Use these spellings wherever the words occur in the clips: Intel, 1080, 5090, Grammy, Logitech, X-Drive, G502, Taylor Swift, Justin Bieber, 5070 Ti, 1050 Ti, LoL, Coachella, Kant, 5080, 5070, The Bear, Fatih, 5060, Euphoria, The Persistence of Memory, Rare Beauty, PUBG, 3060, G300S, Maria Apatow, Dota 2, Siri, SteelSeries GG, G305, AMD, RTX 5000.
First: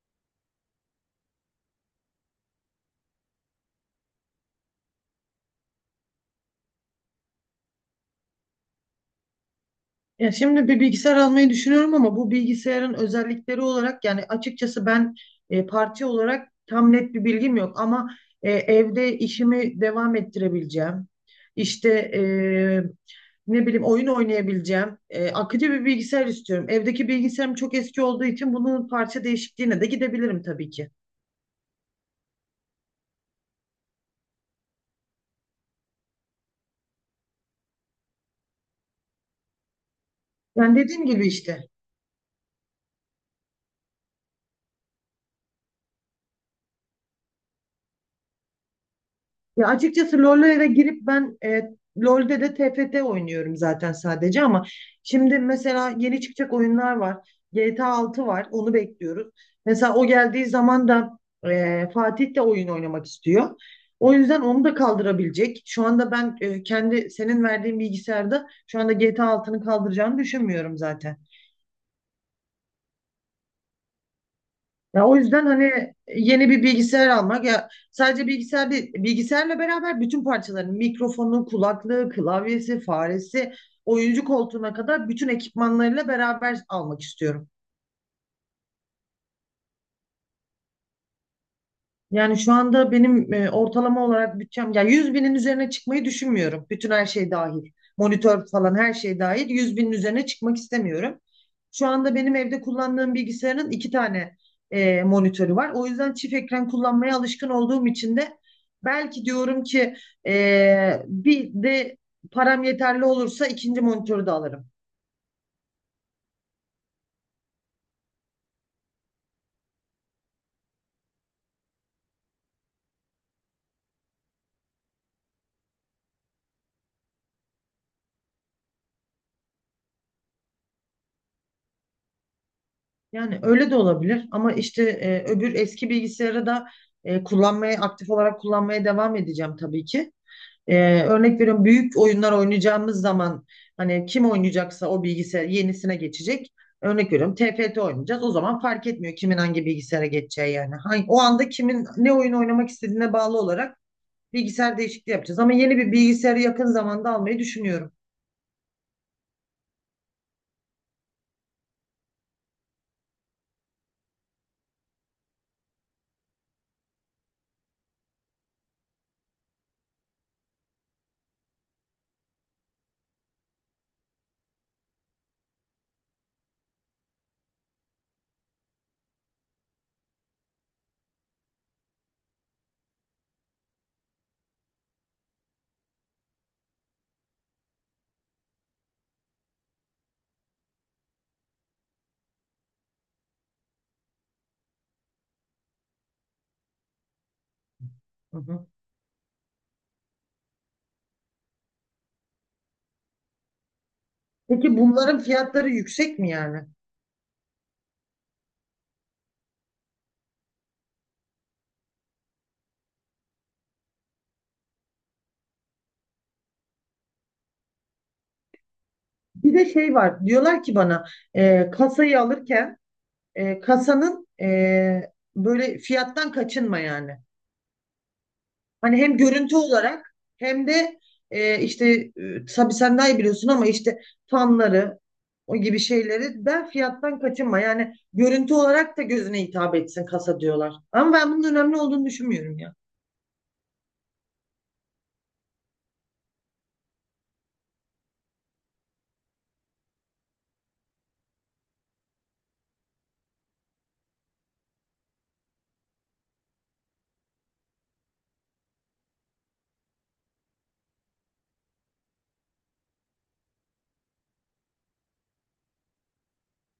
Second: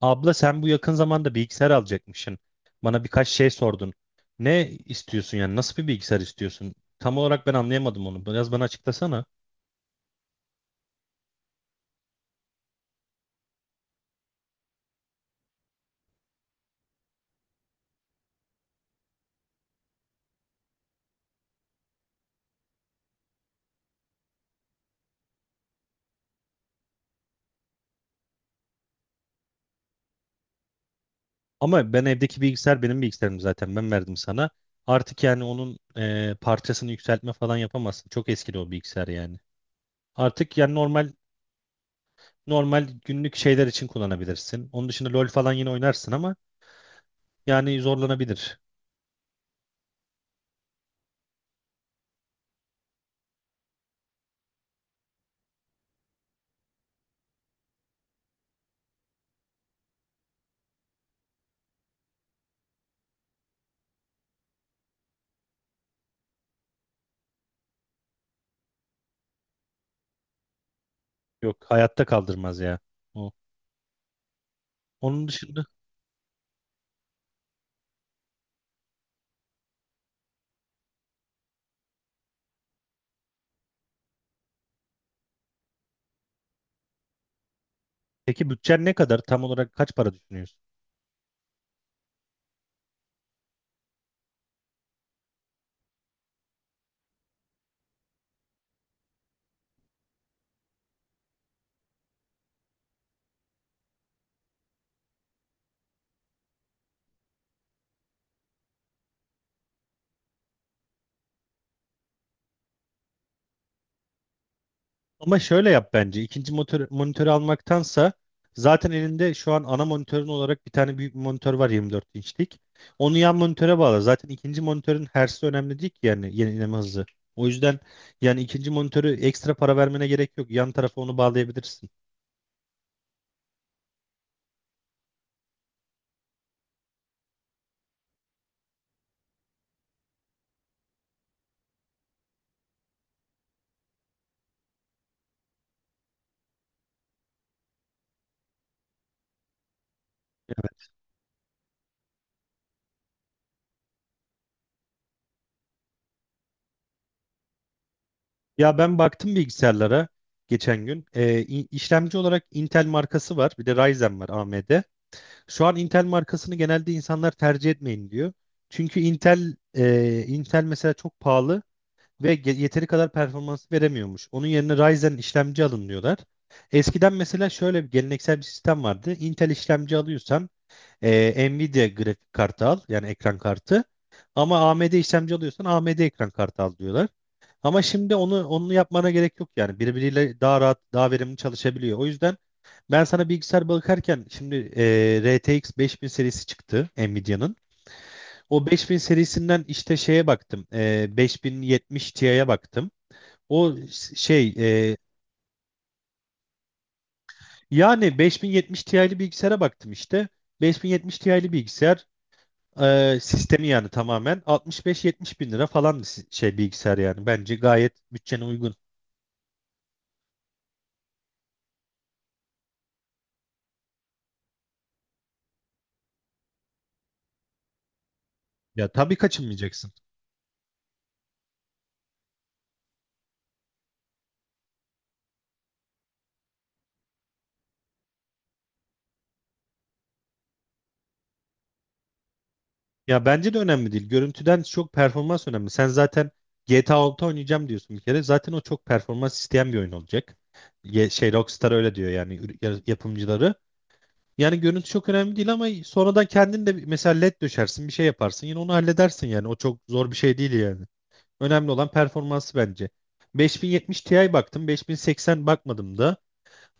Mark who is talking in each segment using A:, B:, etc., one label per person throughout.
A: Abla sen bu yakın zamanda bilgisayar alacakmışsın. Bana birkaç şey sordun. Ne istiyorsun yani? Nasıl bir bilgisayar istiyorsun? Tam olarak ben anlayamadım onu. Biraz bana açıklasana.
B: Ya şimdi bir bilgisayar almayı düşünüyorum ama bu bilgisayarın özellikleri olarak yani açıkçası ben parça olarak tam net bir bilgim yok ama evde işimi devam ettirebileceğim. İşte e, ne bileyim oyun oynayabileceğim. Akıcı bir bilgisayar istiyorum. Evdeki bilgisayarım çok eski olduğu için bunun parça değişikliğine de gidebilirim tabii ki.
A: Ama ben evdeki bilgisayar benim bilgisayarım zaten. Ben verdim sana. Artık yani onun parçasını yükseltme falan yapamazsın. Çok eskidi o bilgisayar yani. Artık yani
B: Yani dediğim
A: normal
B: gibi işte.
A: normal günlük şeyler için kullanabilirsin. Onun dışında LoL falan yine oynarsın ama yani zorlanabilir.
B: Ya açıkçası LoL'e girip ben LoL'de de TFT oynuyorum zaten sadece ama şimdi mesela yeni çıkacak oyunlar var. GTA 6 var. Onu bekliyoruz. Mesela o geldiği zaman da Fatih de oyun oynamak istiyor. O yüzden onu da kaldırabilecek. Şu anda ben kendi senin verdiğin bilgisayarda şu anda GTA 6'nı kaldıracağını düşünmüyorum zaten.
A: Yok hayatta kaldırmaz ya. O.
B: Ya o
A: Onun
B: yüzden
A: dışında
B: hani yeni bir bilgisayar almak ya sadece bilgisayar değil, bilgisayarla beraber bütün parçaların mikrofonu, kulaklığı, klavyesi, faresi, oyuncu koltuğuna kadar bütün ekipmanlarıyla beraber almak istiyorum.
A: peki bütçen ne kadar? Tam olarak kaç para düşünüyorsun?
B: Yani şu anda benim ortalama olarak bütçem ya 100.000'in üzerine çıkmayı düşünmüyorum. Bütün her şey dahil. Monitör falan her şey dahil. 100.000'in üzerine çıkmak istemiyorum. Şu anda benim evde kullandığım bilgisayarın iki tane monitörü var. O yüzden çift ekran kullanmaya alışkın olduğum için de belki diyorum ki bir de param yeterli olursa ikinci monitörü de alırım.
A: Ama şöyle yap bence. İkinci motor, monitörü almaktansa zaten elinde şu an ana monitörün olarak bir tane büyük bir monitör var, 24 inçlik. Onu yan monitöre bağla. Zaten ikinci monitörün hertz'i önemli değil ki, yani yenileme hızı. O yüzden yani ikinci monitörü ekstra para vermene gerek yok. Yan tarafa onu bağlayabilirsin.
B: Yani öyle de olabilir ama işte öbür eski bilgisayarı da kullanmaya aktif olarak kullanmaya devam edeceğim tabii ki. Örnek veriyorum büyük oyunlar oynayacağımız zaman hani kim oynayacaksa o bilgisayar yenisine geçecek. Örnek veriyorum TFT oynayacağız. O zaman fark etmiyor kimin hangi bilgisayara geçeceği yani. Hangi, o anda kimin ne oyun oynamak istediğine bağlı olarak bilgisayar değişikliği yapacağız. Ama yeni bir bilgisayarı yakın zamanda almayı düşünüyorum.
A: Ya ben baktım bilgisayarlara geçen gün. İşlemci olarak Intel markası var. Bir de Ryzen var, AMD. Şu an Intel markasını genelde insanlar tercih etmeyin diyor. Çünkü Intel Intel mesela çok pahalı ve yeteri kadar performans veremiyormuş. Onun yerine Ryzen işlemci alın diyorlar. Eskiden mesela şöyle bir geleneksel bir sistem vardı. Intel işlemci alıyorsan Nvidia grafik kartı al, yani ekran kartı. Ama AMD işlemci alıyorsan AMD ekran kartı al diyorlar. Ama şimdi onu yapmana gerek yok yani. Birbiriyle daha rahat, daha verimli çalışabiliyor. O yüzden ben sana bilgisayar bakarken şimdi RTX 5000 serisi çıktı Nvidia'nın.
B: Hı
A: O
B: hı.
A: 5000 serisinden işte şeye baktım. 5070 Ti'ye baktım. O şey
B: Peki
A: e,
B: bunların fiyatları yüksek mi yani?
A: yani 5070 Ti'li bilgisayara baktım işte. 5070 Ti'li bilgisayar sistemi yani tamamen 65-70 bin lira falan şey bilgisayar yani. Bence gayet bütçene uygun.
B: Bir de şey var. Diyorlar ki bana kasayı alırken kasanın böyle fiyattan kaçınma yani.
A: Ya
B: Hani
A: tabii
B: hem görüntü
A: kaçınmayacaksın.
B: olarak hem de işte tabii sen daha iyi biliyorsun ama işte fanları o gibi şeyleri ben fiyattan kaçınma. Yani görüntü olarak da gözüne hitap etsin kasa diyorlar. Ama ben bunun önemli olduğunu düşünmüyorum ya.
A: Ya bence de önemli değil. Görüntüden çok performans önemli. Sen zaten GTA 6 oynayacağım diyorsun bir kere. Zaten o çok performans isteyen bir oyun olacak. Şey Rockstar öyle diyor, yani yapımcıları. Yani görüntü çok önemli değil ama sonradan kendin de mesela led döşersin, bir şey yaparsın, yine onu halledersin yani. O çok zor bir şey değil yani. Önemli olan performansı bence. 5070 Ti baktım, 5080 bakmadım da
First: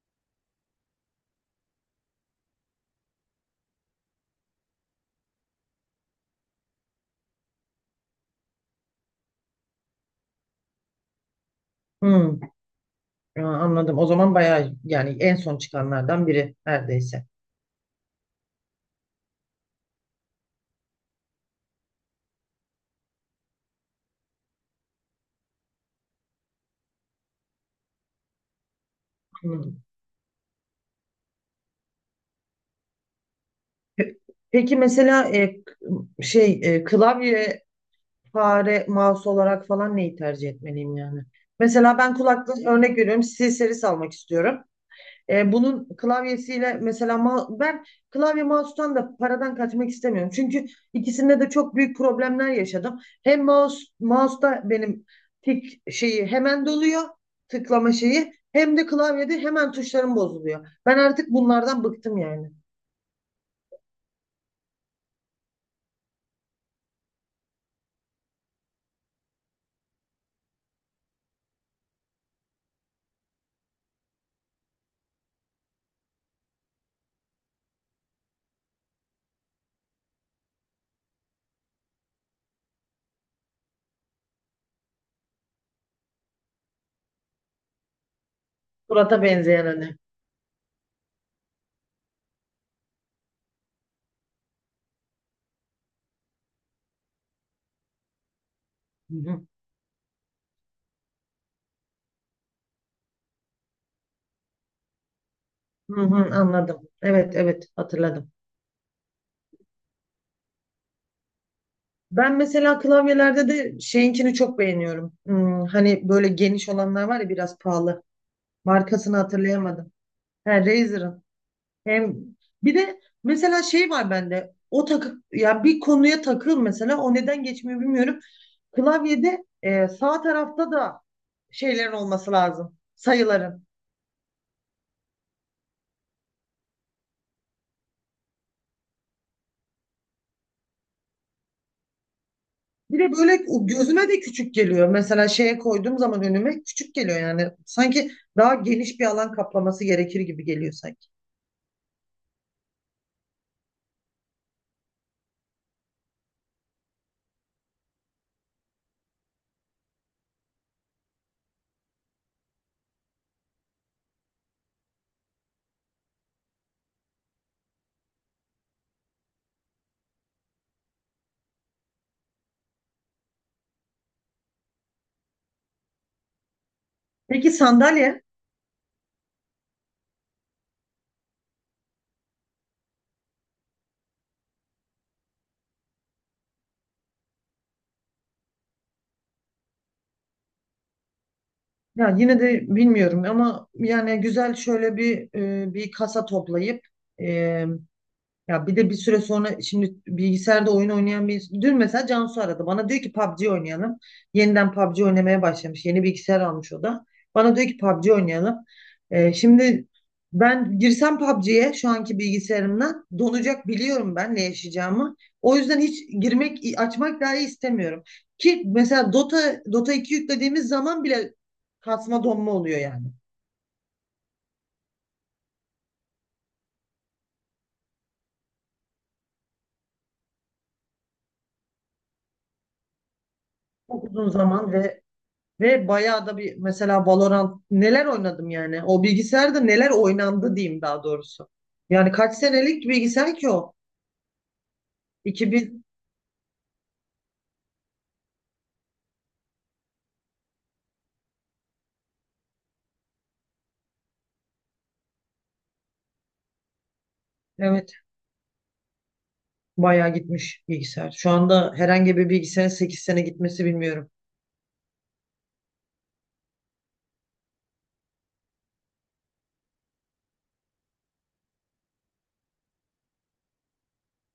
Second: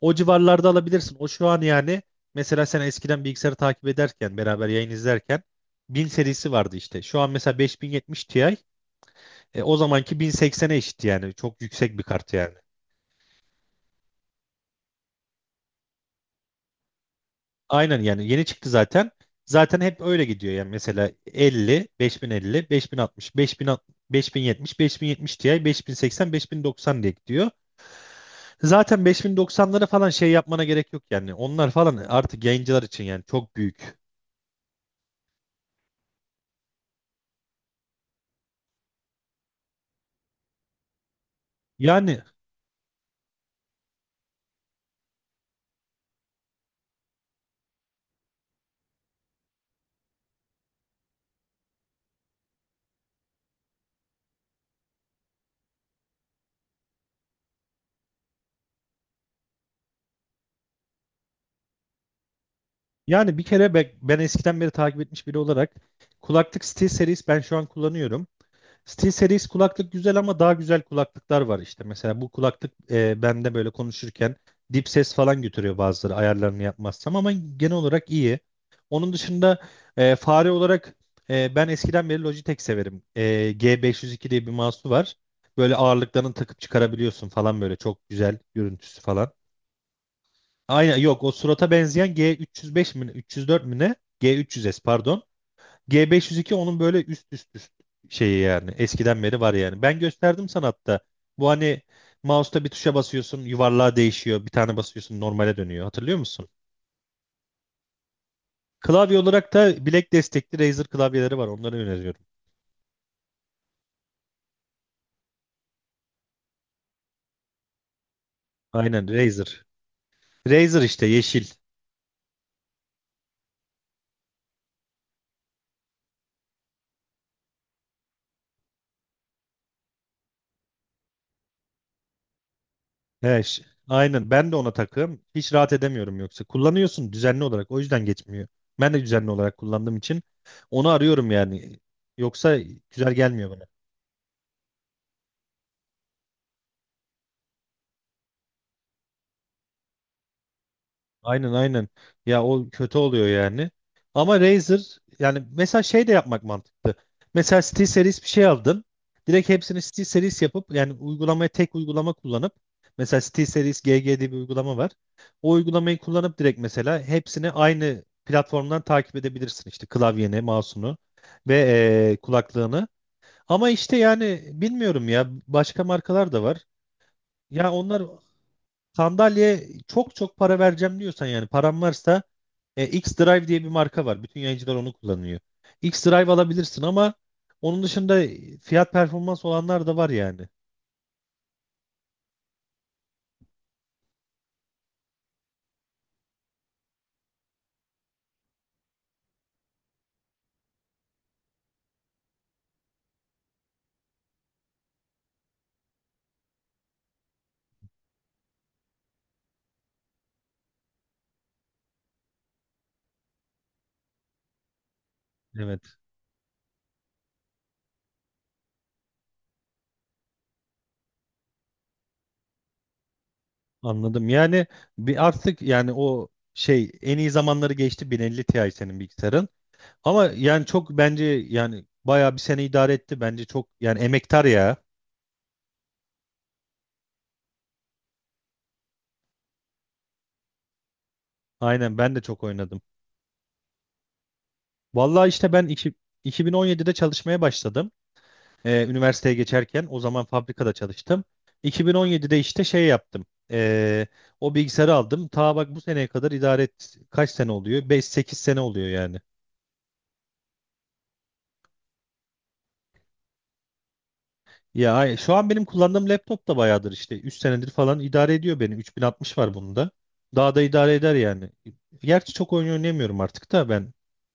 A: o civarlarda alabilirsin. O şu an yani mesela sen eskiden bilgisayarı takip ederken beraber yayın izlerken 1000 serisi vardı işte. Şu an mesela 5070 Ti o zamanki 1080'e eşit, yani çok yüksek bir kart
B: Hmm,
A: yani.
B: ya anladım. O zaman bayağı yani en son çıkanlardan biri neredeyse.
A: Aynen, yani yeni çıktı zaten. Zaten hep öyle gidiyor yani. Mesela 50, 5050, 5060, 5060, 5070, 5070 Ti, 5080, 5090 diye gidiyor. Zaten
B: Hmm.
A: 5090'ları falan şey yapmana gerek yok yani. Onlar falan artık yayıncılar için yani, çok büyük.
B: Pe- Peki mesela şey klavye, fare, mouse olarak falan neyi tercih etmeliyim yani? Mesela ben
A: Yani
B: kulaklık örnek veriyorum. Siri serisi almak istiyorum. Bunun klavyesiyle mesela ben klavye mouse'tan da paradan kaçmak istemiyorum. Çünkü ikisinde de çok büyük problemler yaşadım. Hem mouse'da benim tik şeyi hemen doluyor, tıklama şeyi hem de klavyede hemen tuşlarım bozuluyor. Ben artık bunlardan bıktım yani.
A: bir kere ben eskiden beri takip etmiş biri olarak kulaklık SteelSeries ben şu an kullanıyorum. SteelSeries kulaklık güzel ama daha güzel kulaklıklar var işte. Mesela bu kulaklık bende böyle konuşurken dip ses falan götürüyor bazıları, ayarlarını yapmazsam. Ama genel olarak iyi. Onun dışında fare olarak ben eskiden beri Logitech severim. G502 diye bir mouse'u var. Böyle ağırlıklarını takıp çıkarabiliyorsun falan, böyle çok güzel görüntüsü
B: Surata
A: falan.
B: benzeyen hani.
A: Aynen, yok o surata benzeyen G305 mi ne, 304 mi ne? G300S pardon. G502 onun böyle üst şeyi yani.
B: Hı
A: Eskiden beri
B: hı.
A: var yani. Ben gösterdim sana hatta. Bu hani mouse'ta bir tuşa basıyorsun, yuvarlağa değişiyor. Bir tane basıyorsun, normale dönüyor.
B: Hı hı,
A: Hatırlıyor musun?
B: anladım. Evet, evet, hatırladım.
A: Klavye olarak da bilek destekli Razer klavyeleri var. Onları öneriyorum.
B: Ben mesela klavyelerde de şeyinkini çok beğeniyorum. Hmm, hani böyle geniş olanlar var ya biraz pahalı.
A: Aynen,
B: Markasını
A: Razer.
B: hatırlayamadım. He,
A: Razer işte,
B: Razer'ın.
A: yeşil.
B: Hem bir de mesela şey var bende. O takı ya bir konuya takıl mesela o neden geçmiyor bilmiyorum. Klavyede sağ tarafta da şeylerin olması lazım.
A: He,
B: Sayıların.
A: aynen, ben de ona takığım. Hiç rahat edemiyorum yoksa. Kullanıyorsun düzenli olarak. O yüzden geçmiyor. Ben de düzenli olarak kullandığım için onu arıyorum yani. Yoksa
B: Bir
A: güzel
B: de böyle
A: gelmiyor bana.
B: o gözüme de küçük geliyor. Mesela şeye koyduğum zaman önüme küçük geliyor yani. Sanki daha geniş bir alan kaplaması gerekir gibi geliyor sanki.
A: Aynen, aynen. Ya o kötü oluyor yani. Ama Razer yani. Mesela şey de yapmak mantıklı. Mesela SteelSeries bir şey aldın. Direkt hepsini SteelSeries yapıp yani uygulamaya, tek uygulama kullanıp. Mesela SteelSeries GG diye bir uygulama var. O uygulamayı kullanıp direkt mesela hepsini aynı platformdan takip edebilirsin. İşte klavyeni, mouse'unu ve kulaklığını. Ama işte yani bilmiyorum ya, başka markalar da var.
B: Peki
A: Ya onlar,
B: sandalye?
A: sandalye çok çok para vereceğim diyorsan, yani param varsa X-Drive diye bir marka var. Bütün yayıncılar onu kullanıyor. X-Drive alabilirsin ama onun dışında fiyat performans olanlar da var yani.
B: Ya yine de bilmiyorum ama yani güzel şöyle bir bir kasa toplayıp e, ya bir de bir süre sonra şimdi bilgisayarda oyun oynayan bir dün mesela Cansu aradı. Bana diyor ki PUBG oynayalım. Yeniden PUBG oynamaya başlamış. Yeni bilgisayar almış o da. Bana diyor ki PUBG oynayalım. Şimdi ben girsem PUBG'ye şu anki bilgisayarımdan donacak biliyorum ben ne yaşayacağımı. O yüzden
A: Evet,
B: hiç girmek, açmak dahi istemiyorum. Ki mesela Dota 2 yüklediğimiz zaman bile kasma donma oluyor yani.
A: anladım. Yani bir, artık yani o şey, en iyi zamanları geçti. 1050 Ti senin bilgisayarın. Ama yani çok bence, yani bayağı bir sene idare etti. Bence çok yani,
B: Çok uzun
A: emektar
B: zaman
A: ya.
B: ve ve bayağı da bir mesela Valorant neler oynadım yani. O bilgisayarda neler oynandı diyeyim daha doğrusu.
A: Aynen,
B: Yani
A: ben de
B: kaç
A: çok oynadım.
B: senelik bilgisayar ki o?
A: Vallahi işte ben
B: 2000,
A: iki, 2017'de çalışmaya başladım. Üniversiteye geçerken o zaman fabrikada çalıştım. 2017'de işte şey yaptım. Ee, o bilgisayarı aldım. Ta bak bu seneye kadar idare et. Kaç sene oluyor?
B: evet,
A: Beş, sekiz sene oluyor yani.
B: bayağı gitmiş bilgisayar. Şu anda herhangi bir bilgisayarın 8 sene gitmesi bilmiyorum.
A: Ya şu an benim kullandığım laptop da bayağıdır işte. 3 senedir falan idare ediyor beni. 3060 var bunda. Daha da idare eder yani. Gerçi çok oyun oynayamıyorum artık da ben.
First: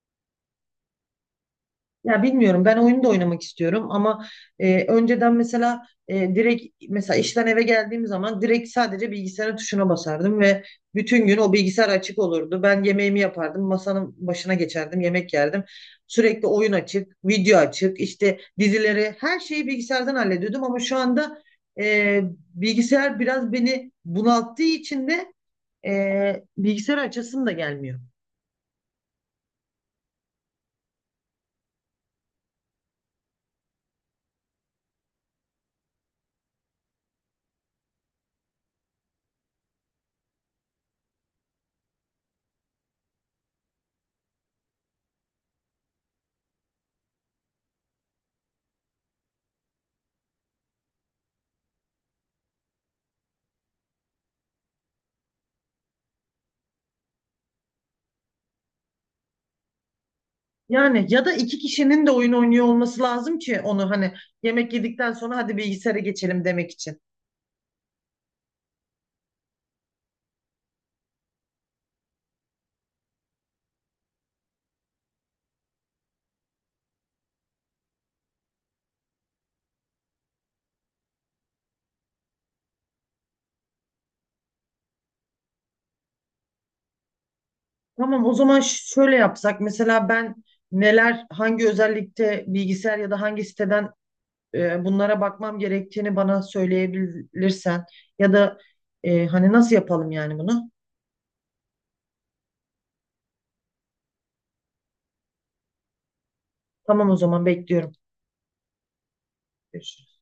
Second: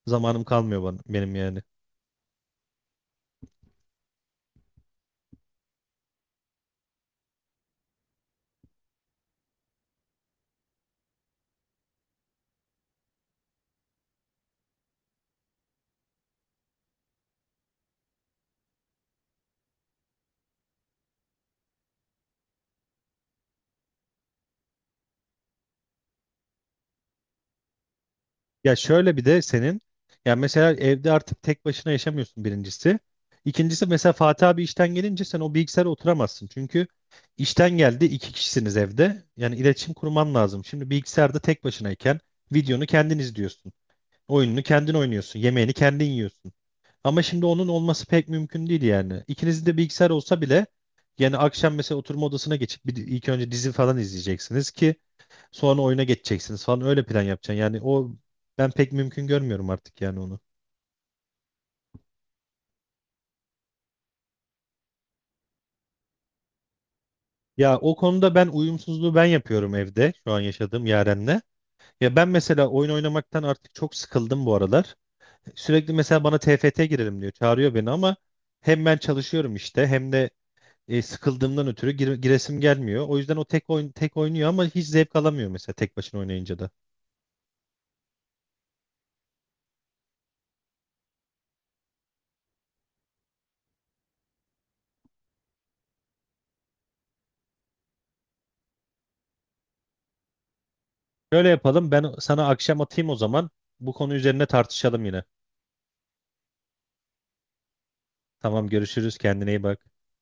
A: Zamanım kalmıyor bana, benim yani.
B: Ya bilmiyorum, ben oyunu da oynamak istiyorum ama önceden mesela direkt mesela işten eve geldiğim zaman direkt sadece bilgisayarın tuşuna basardım ve bütün gün o bilgisayar açık olurdu. Ben yemeğimi yapardım, masanın başına geçerdim, yemek yerdim. Sürekli oyun açık, video açık, işte dizileri, her şeyi bilgisayardan hallediyordum ama şu anda e, bilgisayar biraz beni bunalttığı için de bilgisayar açasım da gelmiyor.
A: Ya şöyle bir de senin, ya mesela evde artık tek başına yaşamıyorsun birincisi. İkincisi, mesela Fatih abi işten gelince sen o bilgisayara oturamazsın. Çünkü işten geldi, 2 kişisiniz evde. Yani iletişim kurman lazım. Şimdi bilgisayarda tek başınayken videonu kendin izliyorsun. Oyununu kendin oynuyorsun. Yemeğini kendin yiyorsun. Ama şimdi onun olması pek mümkün değil yani. İkinizin de bilgisayar olsa bile yani akşam mesela oturma odasına geçip bir, ilk önce dizi falan izleyeceksiniz ki sonra oyuna geçeceksiniz falan, öyle plan yapacaksın. Yani o, ben pek mümkün görmüyorum artık yani onu.
B: Yani ya da iki kişinin de oyun oynuyor olması lazım ki onu hani yemek yedikten sonra hadi bilgisayara geçelim demek için.
A: Ya o konuda ben uyumsuzluğu ben yapıyorum evde, şu an yaşadığım Yaren'le. Ya ben mesela oyun oynamaktan artık çok sıkıldım bu aralar. Sürekli mesela bana TFT girelim diyor. Çağırıyor beni ama hem ben çalışıyorum işte, hem de sıkıldığımdan ötürü giresim gelmiyor. O yüzden o tek oyun, tek oynuyor ama hiç zevk alamıyor mesela tek başına oynayınca da.
B: Tamam, o zaman şöyle yapsak mesela ben neler hangi özellikte bilgisayar ya da hangi siteden bunlara bakmam gerektiğini bana söyleyebilirsen ya da hani nasıl yapalım yani bunu?
A: Şöyle yapalım, ben sana akşam atayım o zaman. Bu konu üzerine tartışalım yine.
B: Tamam, o zaman bekliyorum.
A: Tamam, görüşürüz, kendine iyi bak.
B: Görüşürüz.